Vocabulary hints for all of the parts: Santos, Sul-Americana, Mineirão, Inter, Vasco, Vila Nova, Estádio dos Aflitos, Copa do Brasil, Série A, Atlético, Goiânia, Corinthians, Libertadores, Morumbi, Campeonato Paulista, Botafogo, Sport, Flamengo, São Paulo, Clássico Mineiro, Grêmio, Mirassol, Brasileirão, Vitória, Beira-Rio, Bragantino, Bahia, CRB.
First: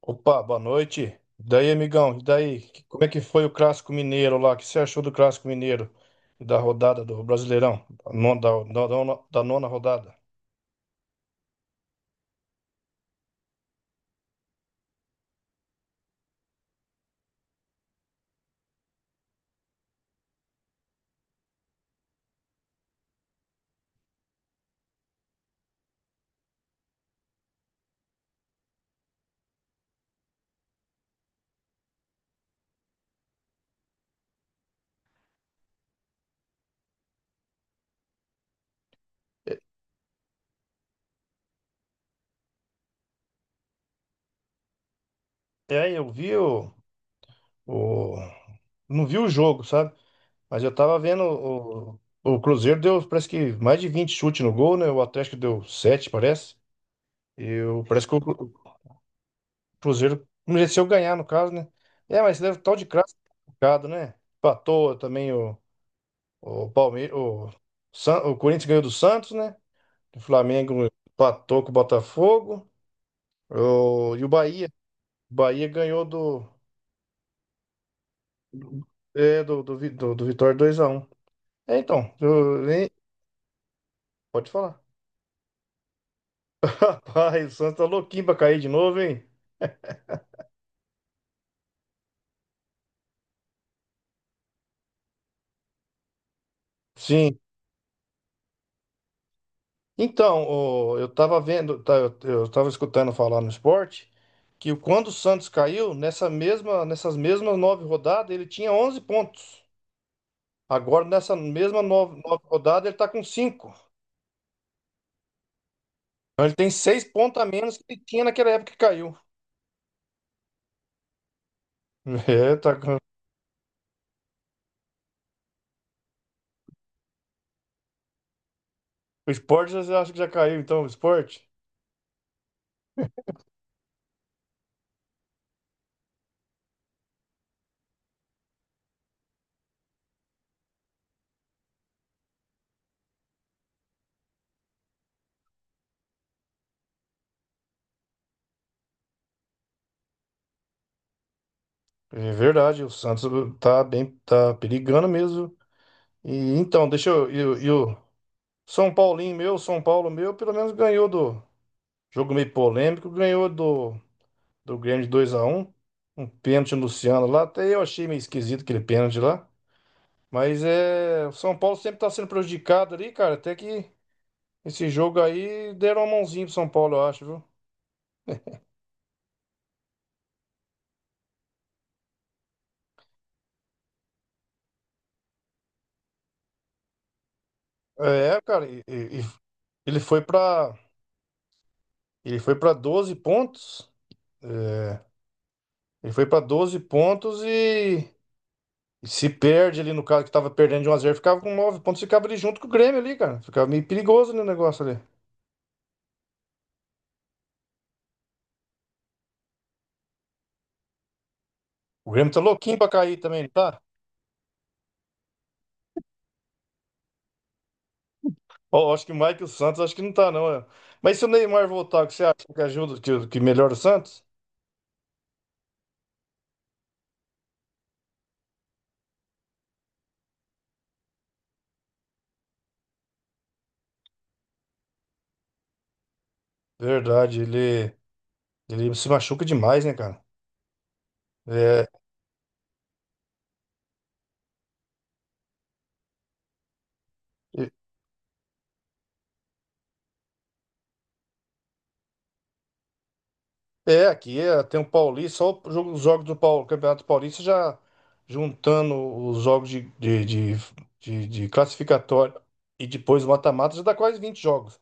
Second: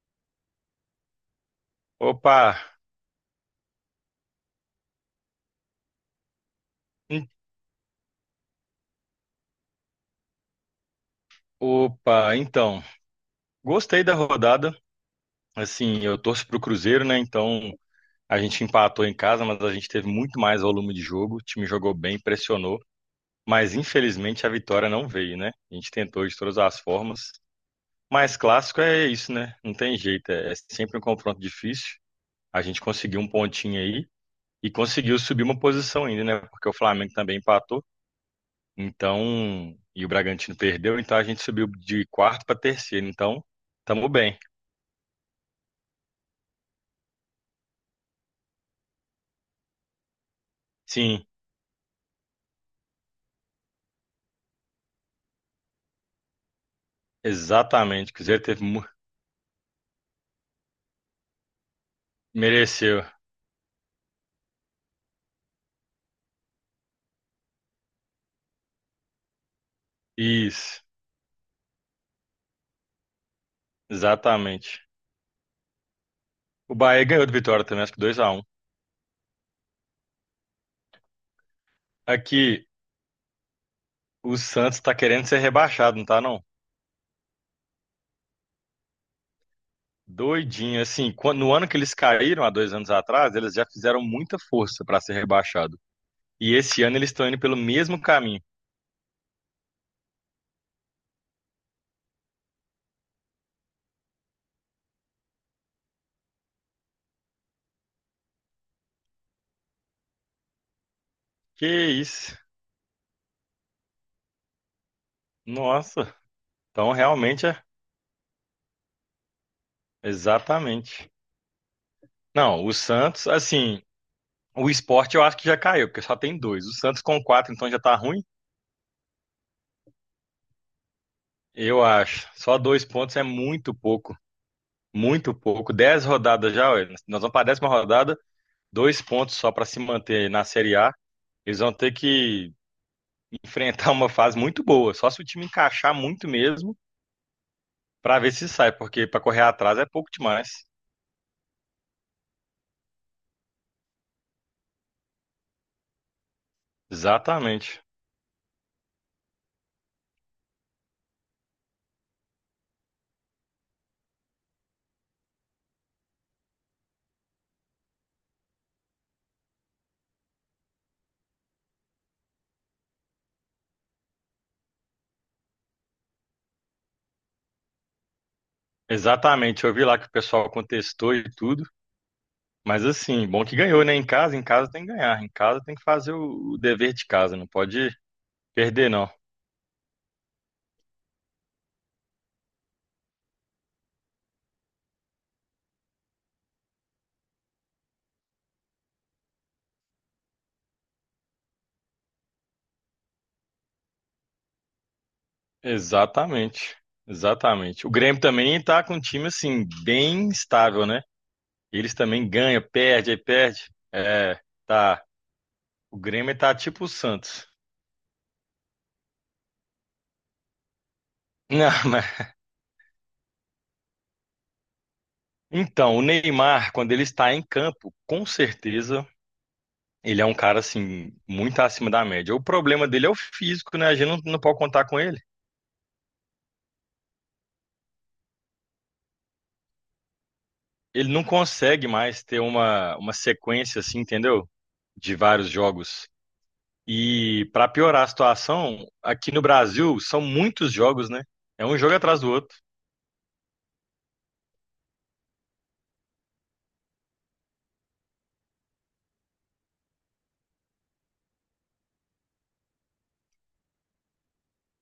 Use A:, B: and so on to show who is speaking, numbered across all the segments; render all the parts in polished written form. A: Opa, boa noite. E daí, amigão? E
B: Opa,
A: daí? Como é que foi o Clássico Mineiro lá? O que você achou do Clássico Mineiro e da rodada do
B: en-
A: Brasileirão? Da nona rodada.
B: então, gostei da rodada. Assim, eu torço pro Cruzeiro, né? Então, a gente empatou em casa, mas a gente teve muito mais volume de jogo. O time jogou bem, pressionou, mas infelizmente a vitória não veio, né? A gente tentou de todas as formas. Mas clássico é isso, né? Não tem jeito, é sempre um confronto difícil. A gente conseguiu um pontinho aí e conseguiu subir uma posição ainda, né? Porque o Flamengo também empatou.
A: É,
B: Então, e o Bragantino perdeu, então a gente subiu de quarto para terceiro. Então, tamo bem.
A: é, eu vi o- não vi o jogo, sabe? Mas eu tava vendo
B: Sim,
A: o Cruzeiro deu, parece que mais de 20 chutes no gol, né? O Atlético deu 7, parece. Parece
B: exatamente.
A: que
B: O Cruzeiro teve,
A: O Cruzeiro mereceu ganhar, no caso, né? É, mas deve tal de
B: mereceu.
A: clássico, complicado, né? Empatou também o. O Palmeiras, o, o Corinthians ganhou do Santos, né? O
B: Isso,
A: Flamengo empatou com o Botafogo. E o Bahia.
B: exatamente.
A: O Bahia ganhou do,
B: O Bahia ganhou do Vitória também, acho que 2x1.
A: é, do, do, Vi- do, do Vitória 2-1. É, então,
B: Aqui,
A: hein?
B: o
A: Pode falar.
B: Santos tá querendo ser rebaixado, não tá não?
A: Rapaz, o Santos tá louquinho pra cair de novo, hein?
B: Doidinho, assim, quando, no ano que eles caíram, há dois anos atrás, eles já fizeram muita força para ser rebaixado. E esse ano eles estão
A: Sim.
B: indo pelo mesmo caminho.
A: Então, eu tava vendo, tá, eu tava escutando falar no esporte que quando o Santos caiu, nessa mesma, nessas mesmas nove rodadas, ele tinha 11 pontos. Agora, nessa mesma
B: Que
A: nova,
B: isso?
A: nova rodada, ele está com cinco.
B: Nossa,
A: Então, ele tem
B: então
A: seis pontos
B: realmente
A: a
B: é
A: menos que ele tinha naquela época que caiu.
B: exatamente.
A: É,
B: Não, o
A: tá com...
B: Santos, assim, o Sport eu acho que já caiu, porque só tem dois. O Santos com quatro, então já tá ruim?
A: O Sport já acha que já caiu, então, o Sport.
B: Eu acho. Só dois pontos é muito pouco. Muito pouco. Dez rodadas já, ué. Nós vamos para a décima rodada, dois pontos só para se manter na Série A. Eles vão ter que enfrentar uma fase muito boa, só se o time encaixar muito mesmo, para ver se sai, porque para correr atrás é pouco demais.
A: É verdade, o Santos tá bem, tá perigando mesmo. E então, deixa eu. E o e
B: Exatamente.
A: o São Paulinho meu, São Paulo meu, pelo menos ganhou do. Jogo meio polêmico, ganhou do Grêmio de 2-1. Um pênalti no Luciano lá. Até eu achei meio esquisito aquele pênalti lá. Mas é. O São Paulo sempre tá sendo prejudicado ali, cara. Até que esse jogo aí deram a mãozinha pro São Paulo, eu acho, viu?
B: Exatamente. Eu vi lá que o pessoal contestou e tudo. Mas assim, bom que ganhou, né? Em casa tem que ganhar. Em casa tem que fazer o dever de casa, não pode
A: É, cara, e-
B: perder, não.
A: e- e ele foi pra. Ele foi para 12 pontos. É, ele foi pra 12 pontos e se perde ali no caso que tava perdendo de 1-0, ficava com 9 pontos, ficava ali junto com o Grêmio ali, cara. Ficava meio perigoso no negócio ali.
B: Exatamente. Exatamente. O Grêmio também tá com um time assim, bem estável, né? Eles
A: O
B: também
A: Grêmio tá
B: ganham,
A: louquinho pra
B: perde,
A: cair
B: aí
A: também, não
B: perde.
A: tá?
B: É, tá. O Grêmio tá tipo o Santos.
A: Ó, acho que mais que o Michael Santos acho que não tá não, é. Mas se o Neymar
B: Não,
A: voltar,
B: mas...
A: o que você acha que ajuda, que melhora o Santos?
B: Então, o Neymar, quando ele está em campo, com certeza ele é um cara assim, muito acima da média. O problema dele é o físico, né? A gente não pode contar com ele.
A: Verdade, ele se machuca demais, né, cara?
B: Ele não consegue
A: É,
B: mais ter uma sequência assim, entendeu? De vários jogos. E para piorar a situação, aqui no Brasil são muitos jogos, né? É um jogo atrás do outro.
A: É, aqui é, tem o Paulista, só os jogos Campeonato Paulista já juntando os jogos de classificatório e depois o mata-mata, já dá quase 20 jogos.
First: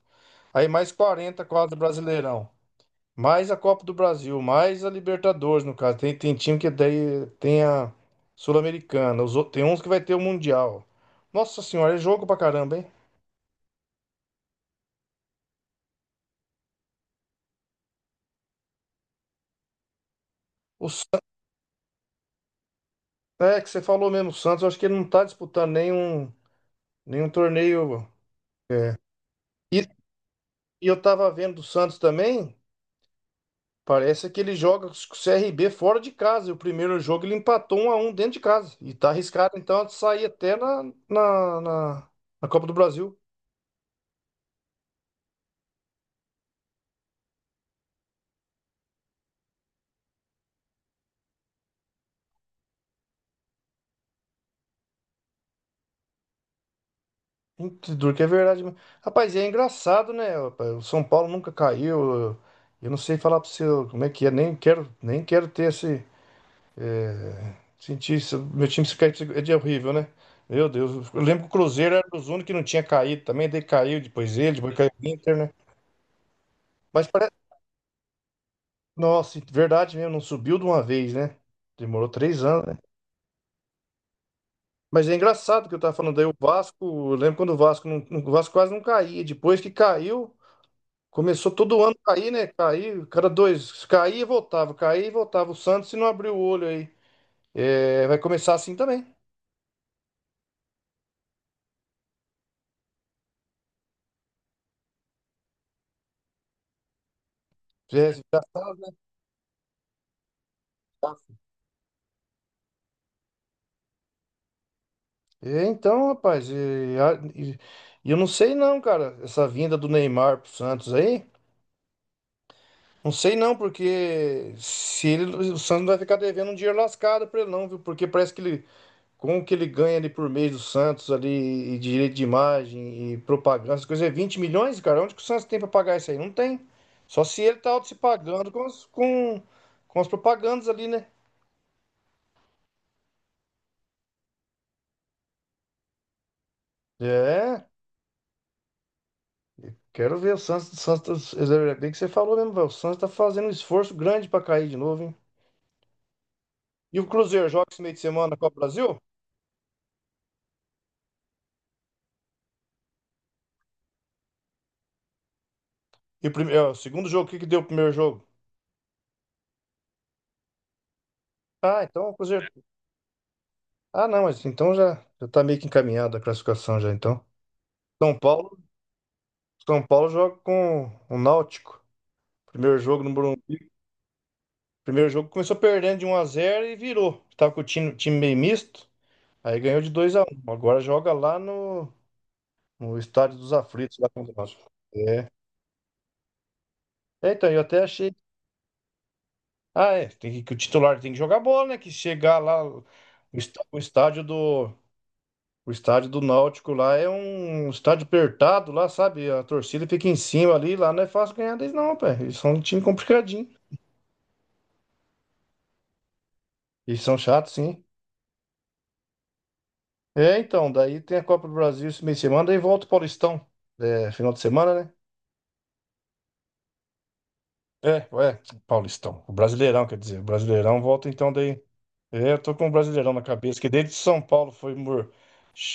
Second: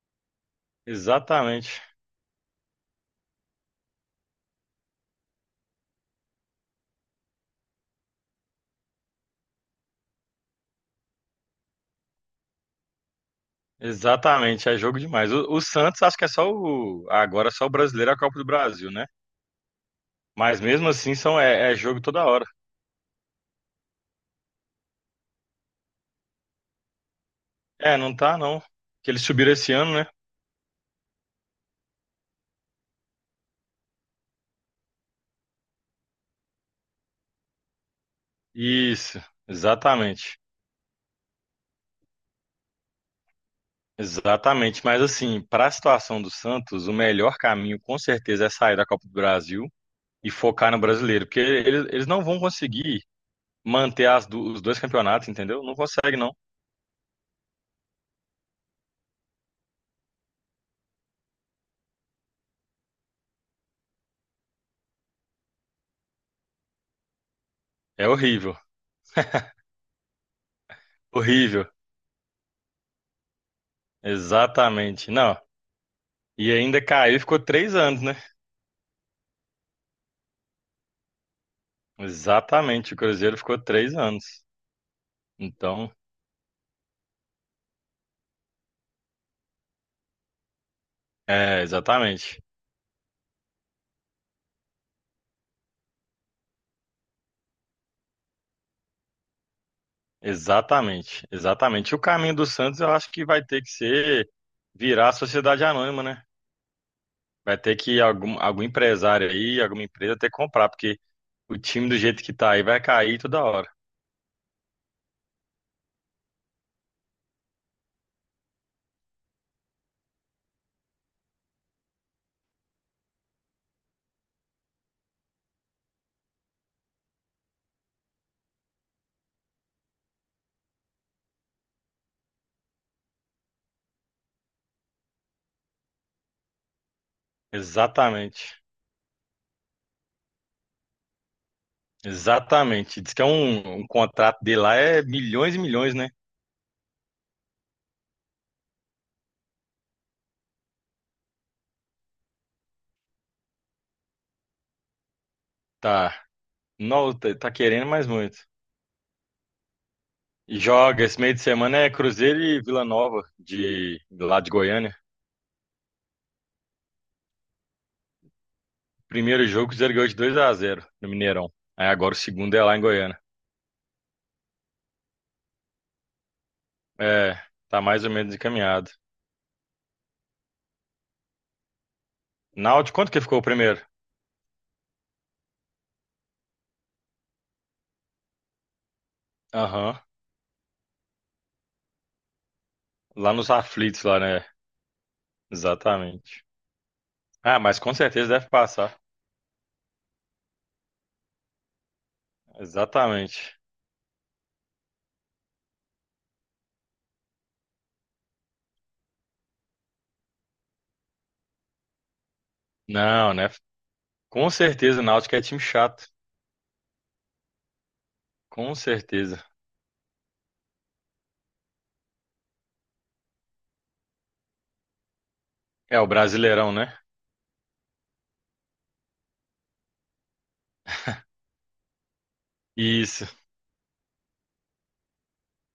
A: Aí mais 40 quase
B: Exatamente.
A: Brasileirão, mais a Copa do Brasil, mais a Libertadores, no caso. Tem time que daí tem a Sul-Americana, tem uns que vai ter o Mundial. Nossa Senhora, é jogo pra caramba, hein?
B: Exatamente, é jogo demais. O Santos acho que é só o agora é só o brasileiro é a Copa do Brasil, né? Mas
A: O,
B: mesmo assim
A: Sa-
B: são é jogo toda hora.
A: é que você falou mesmo, o Santos, eu acho que ele não tá disputando nenhum
B: É,
A: torneio.
B: não tá não.
A: é
B: Que eles subiram esse ano, né?
A: E eu tava vendo o Santos também. Parece que ele joga com o CRB fora de casa. E o primeiro jogo ele empatou 1-1 dentro de casa. E tá
B: Isso,
A: arriscado então de sair
B: exatamente.
A: até na, na, na Copa do Brasil.
B: Exatamente, mas assim, para a situação do Santos, o melhor caminho com certeza é sair da Copa do Brasil e focar no brasileiro, porque eles não vão conseguir manter os dois campeonatos, entendeu? Não consegue, não.
A: Muito duro, que é verdade. Mesmo. Rapaz, e é engraçado, né, rapaz? O São Paulo nunca caiu. Eu não sei falar pra você como é que é. Nem quero, nem quero ter esse. é,
B: É
A: Sentir isso.
B: horrível,
A: Meu time se cair é de horrível, né? Meu Deus. Eu lembro que o
B: horrível.
A: Cruzeiro era dos únicos que não tinha caído também. Daí caiu, depois caiu o
B: Exatamente,
A: Inter,
B: não.
A: né?
B: E ainda
A: Mas
B: caiu e ficou
A: parece
B: três anos, né?
A: Nossa, verdade mesmo, não subiu de uma vez, né? Demorou 3 anos, né?
B: Exatamente, o Cruzeiro ficou três anos.
A: Mas é engraçado que eu
B: Então,
A: tava falando aí, o Vasco, eu lembro quando o Vasco, não, o Vasco quase não caía, depois que caiu, começou
B: é,
A: todo ano a cair,
B: exatamente,
A: né? Cair, cada dois, caía e voltava, o Santos se não abriu o olho aí. É, vai começar assim também.
B: exatamente, exatamente. O caminho do Santos eu acho que vai ter que ser virar a sociedade anônima, né? Vai ter que algum,
A: É,
B: algum empresário aí, alguma empresa ter que comprar, porque o time do jeito que tá aí vai cair toda hora.
A: é, então, rapaz, e eu não sei não, cara, essa vinda do Neymar pro Santos aí. Não sei não, porque se ele, o Santos vai ficar devendo um dinheiro lascado pra ele não, viu? Porque parece que ele, com o que ele ganha ali por mês do Santos ali, e direito de imagem, e propaganda, essas coisas, é 20 milhões, cara? Onde que o Santos tem pra pagar isso aí? Não tem. Só se ele tá se pagando
B: Exatamente.
A: com as propagandas ali, né?
B: Exatamente. Diz que é um contrato dele lá é milhões e milhões, né?
A: É, quero ver o Santos, é bem que você falou mesmo, velho. O Santos tá fazendo um esforço grande pra cair de novo, hein?
B: Tá.
A: E o
B: Não, tá
A: Cruzeiro
B: tá
A: joga esse
B: querendo
A: meio de
B: mais
A: semana na
B: muito.
A: Copa do Brasil?
B: E joga esse meio de semana é Cruzeiro e Vila Nova, de, lá de Goiânia.
A: O segundo jogo, o que que deu o primeiro jogo?
B: Primeiro jogo, o Cruzeiro ganhou de 2x0 no Mineirão.
A: Ah,
B: Aí
A: então o
B: agora o
A: Cruzeiro
B: segundo é lá em Goiânia.
A: Ah, não, mas então já tá meio que encaminhada a classificação já, então.
B: É, tá mais ou
A: São
B: menos
A: Paulo,
B: encaminhado.
A: São Paulo joga com o Náutico. Primeiro
B: Náutico,
A: jogo no
B: quanto que ficou o
A: Morumbi.
B: primeiro?
A: Primeiro jogo começou perdendo de 1-0 e virou. Tava com o time meio misto, aí ganhou de
B: Aham.
A: 2-1. Agora joga lá no
B: Lá
A: Estádio
B: nos
A: dos Aflitos,
B: aflitos,
A: lá
B: lá,
A: contra o
B: né?
A: Náutico. É.
B: Exatamente.
A: É, então,
B: Ah,
A: eu
B: mas
A: até
B: com
A: achei.
B: certeza deve passar.
A: Ah, é, tem que o titular tem que jogar bola, né? Que chegar lá,
B: Exatamente.
A: está- o estádio do, O estádio do Náutico lá é um estádio apertado lá, sabe? A torcida fica em cima ali, lá não é fácil ganhar deles não, pé. Eles são um time
B: Não,
A: complicadinho.
B: né? Com certeza o Náutico é time chato.
A: Eles são chatos, sim.
B: Com certeza.
A: É, então, daí tem a Copa do Brasil esse meio de semana, daí volta o Paulistão. É, final de semana, né?
B: É o Brasileirão, né?
A: É, é, Paulistão. O Brasileirão, quer dizer. O Brasileirão volta então daí. É, eu tô com o Brasileirão na
B: Isso.
A: cabeça, que desde São Paulo foi mor-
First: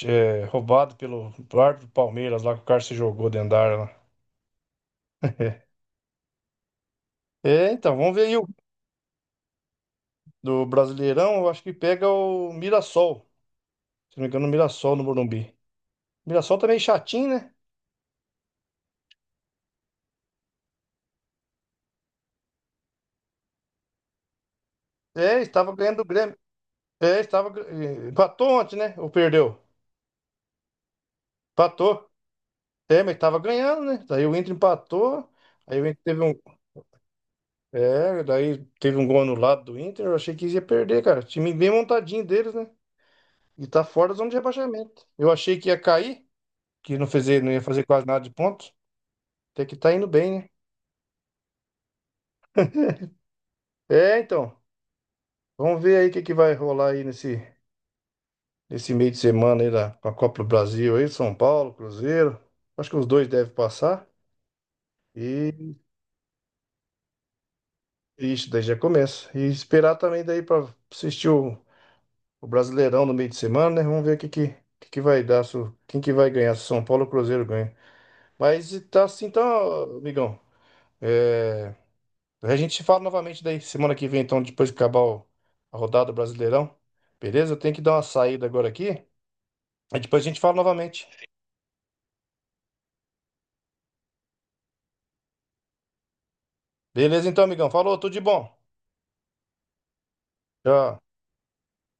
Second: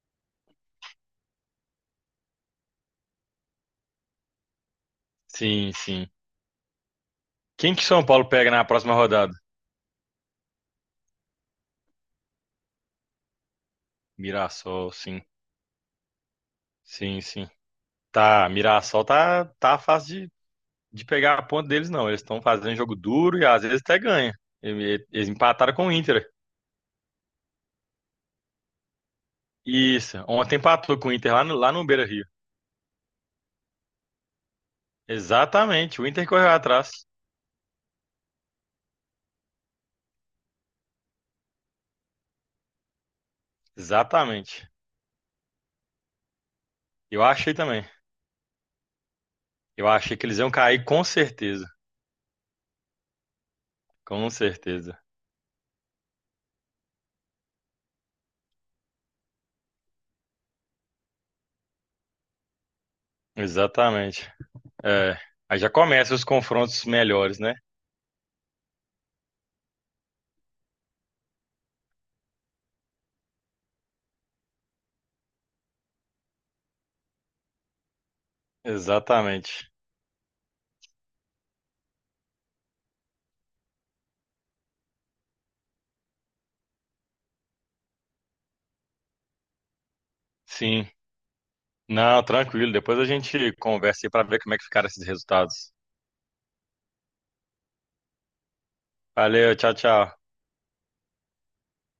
A: é, roubado pelo árbitro do Palmeiras lá, que o cara se jogou dentro da área lá.
B: Sim, sim.
A: É,
B: Quem que
A: então,
B: São
A: vamos ver
B: Paulo
A: aí
B: pega na próxima rodada?
A: do Brasileirão, eu acho que pega o Mirassol. Se não me engano, o
B: Mirassol,
A: Mirassol no
B: sim.
A: Morumbi. Mirassol também
B: Sim,
A: chatinho,
B: sim.
A: né?
B: Tá, Mirassol tá, tá fácil de pegar a ponta deles, não. Eles estão fazendo jogo duro e às vezes até ganha. Ele- Eles
A: É,
B: empataram
A: estava
B: com o
A: ganhando do
B: Inter.
A: Grêmio. É, estava. Empatou ontem, né? Ou perdeu?
B: Isso. Ontem empatou com o Inter lá no
A: Empatou.
B: Beira-Rio.
A: É, mas estava ganhando, né? Daí o Inter empatou. Aí o
B: Exatamente.
A: Inter
B: O
A: teve
B: Inter
A: um.
B: correu atrás.
A: É, daí teve um gol anulado do Inter. Eu achei que ia perder, cara. Time bem montadinho deles, né? E tá fora da zona de
B: Exatamente.
A: rebaixamento. Eu achei que ia cair, que não,
B: Eu
A: fez, não
B: achei
A: ia
B: também.
A: fazer quase nada de pontos. Até que
B: Eu
A: tá indo
B: achei que eles
A: bem, né?
B: iam cair com certeza.
A: É,
B: Com
A: então.
B: certeza.
A: Vamos ver aí o que que vai rolar aí nesse. Nesse meio de semana aí da, com a Copa do Brasil aí, São Paulo, Cruzeiro. Acho que os dois devem passar.
B: Exatamente. É. Aí já
A: E
B: começam os confrontos melhores, né?
A: isso, daí já começa. E esperar também daí para assistir o Brasileirão no meio de semana, né? Vamos ver o que vai dar, se, o- quem que vai ganhar, se o São Paulo ou o Cruzeiro ganha. Mas e tá assim,
B: Exatamente.
A: então, amigão. É, a gente se fala novamente daí semana que vem, então, depois que acabar a rodada do Brasileirão. Beleza? Eu tenho que dar uma saída agora aqui. Aí depois a gente fala
B: Sim.
A: novamente.
B: Não, tranquilo. Depois a gente conversa aí pra ver como é que ficaram esses resultados.
A: Beleza, então, amigão. Falou, tudo de bom.
B: Valeu, tchau, tchau.
A: Tchau.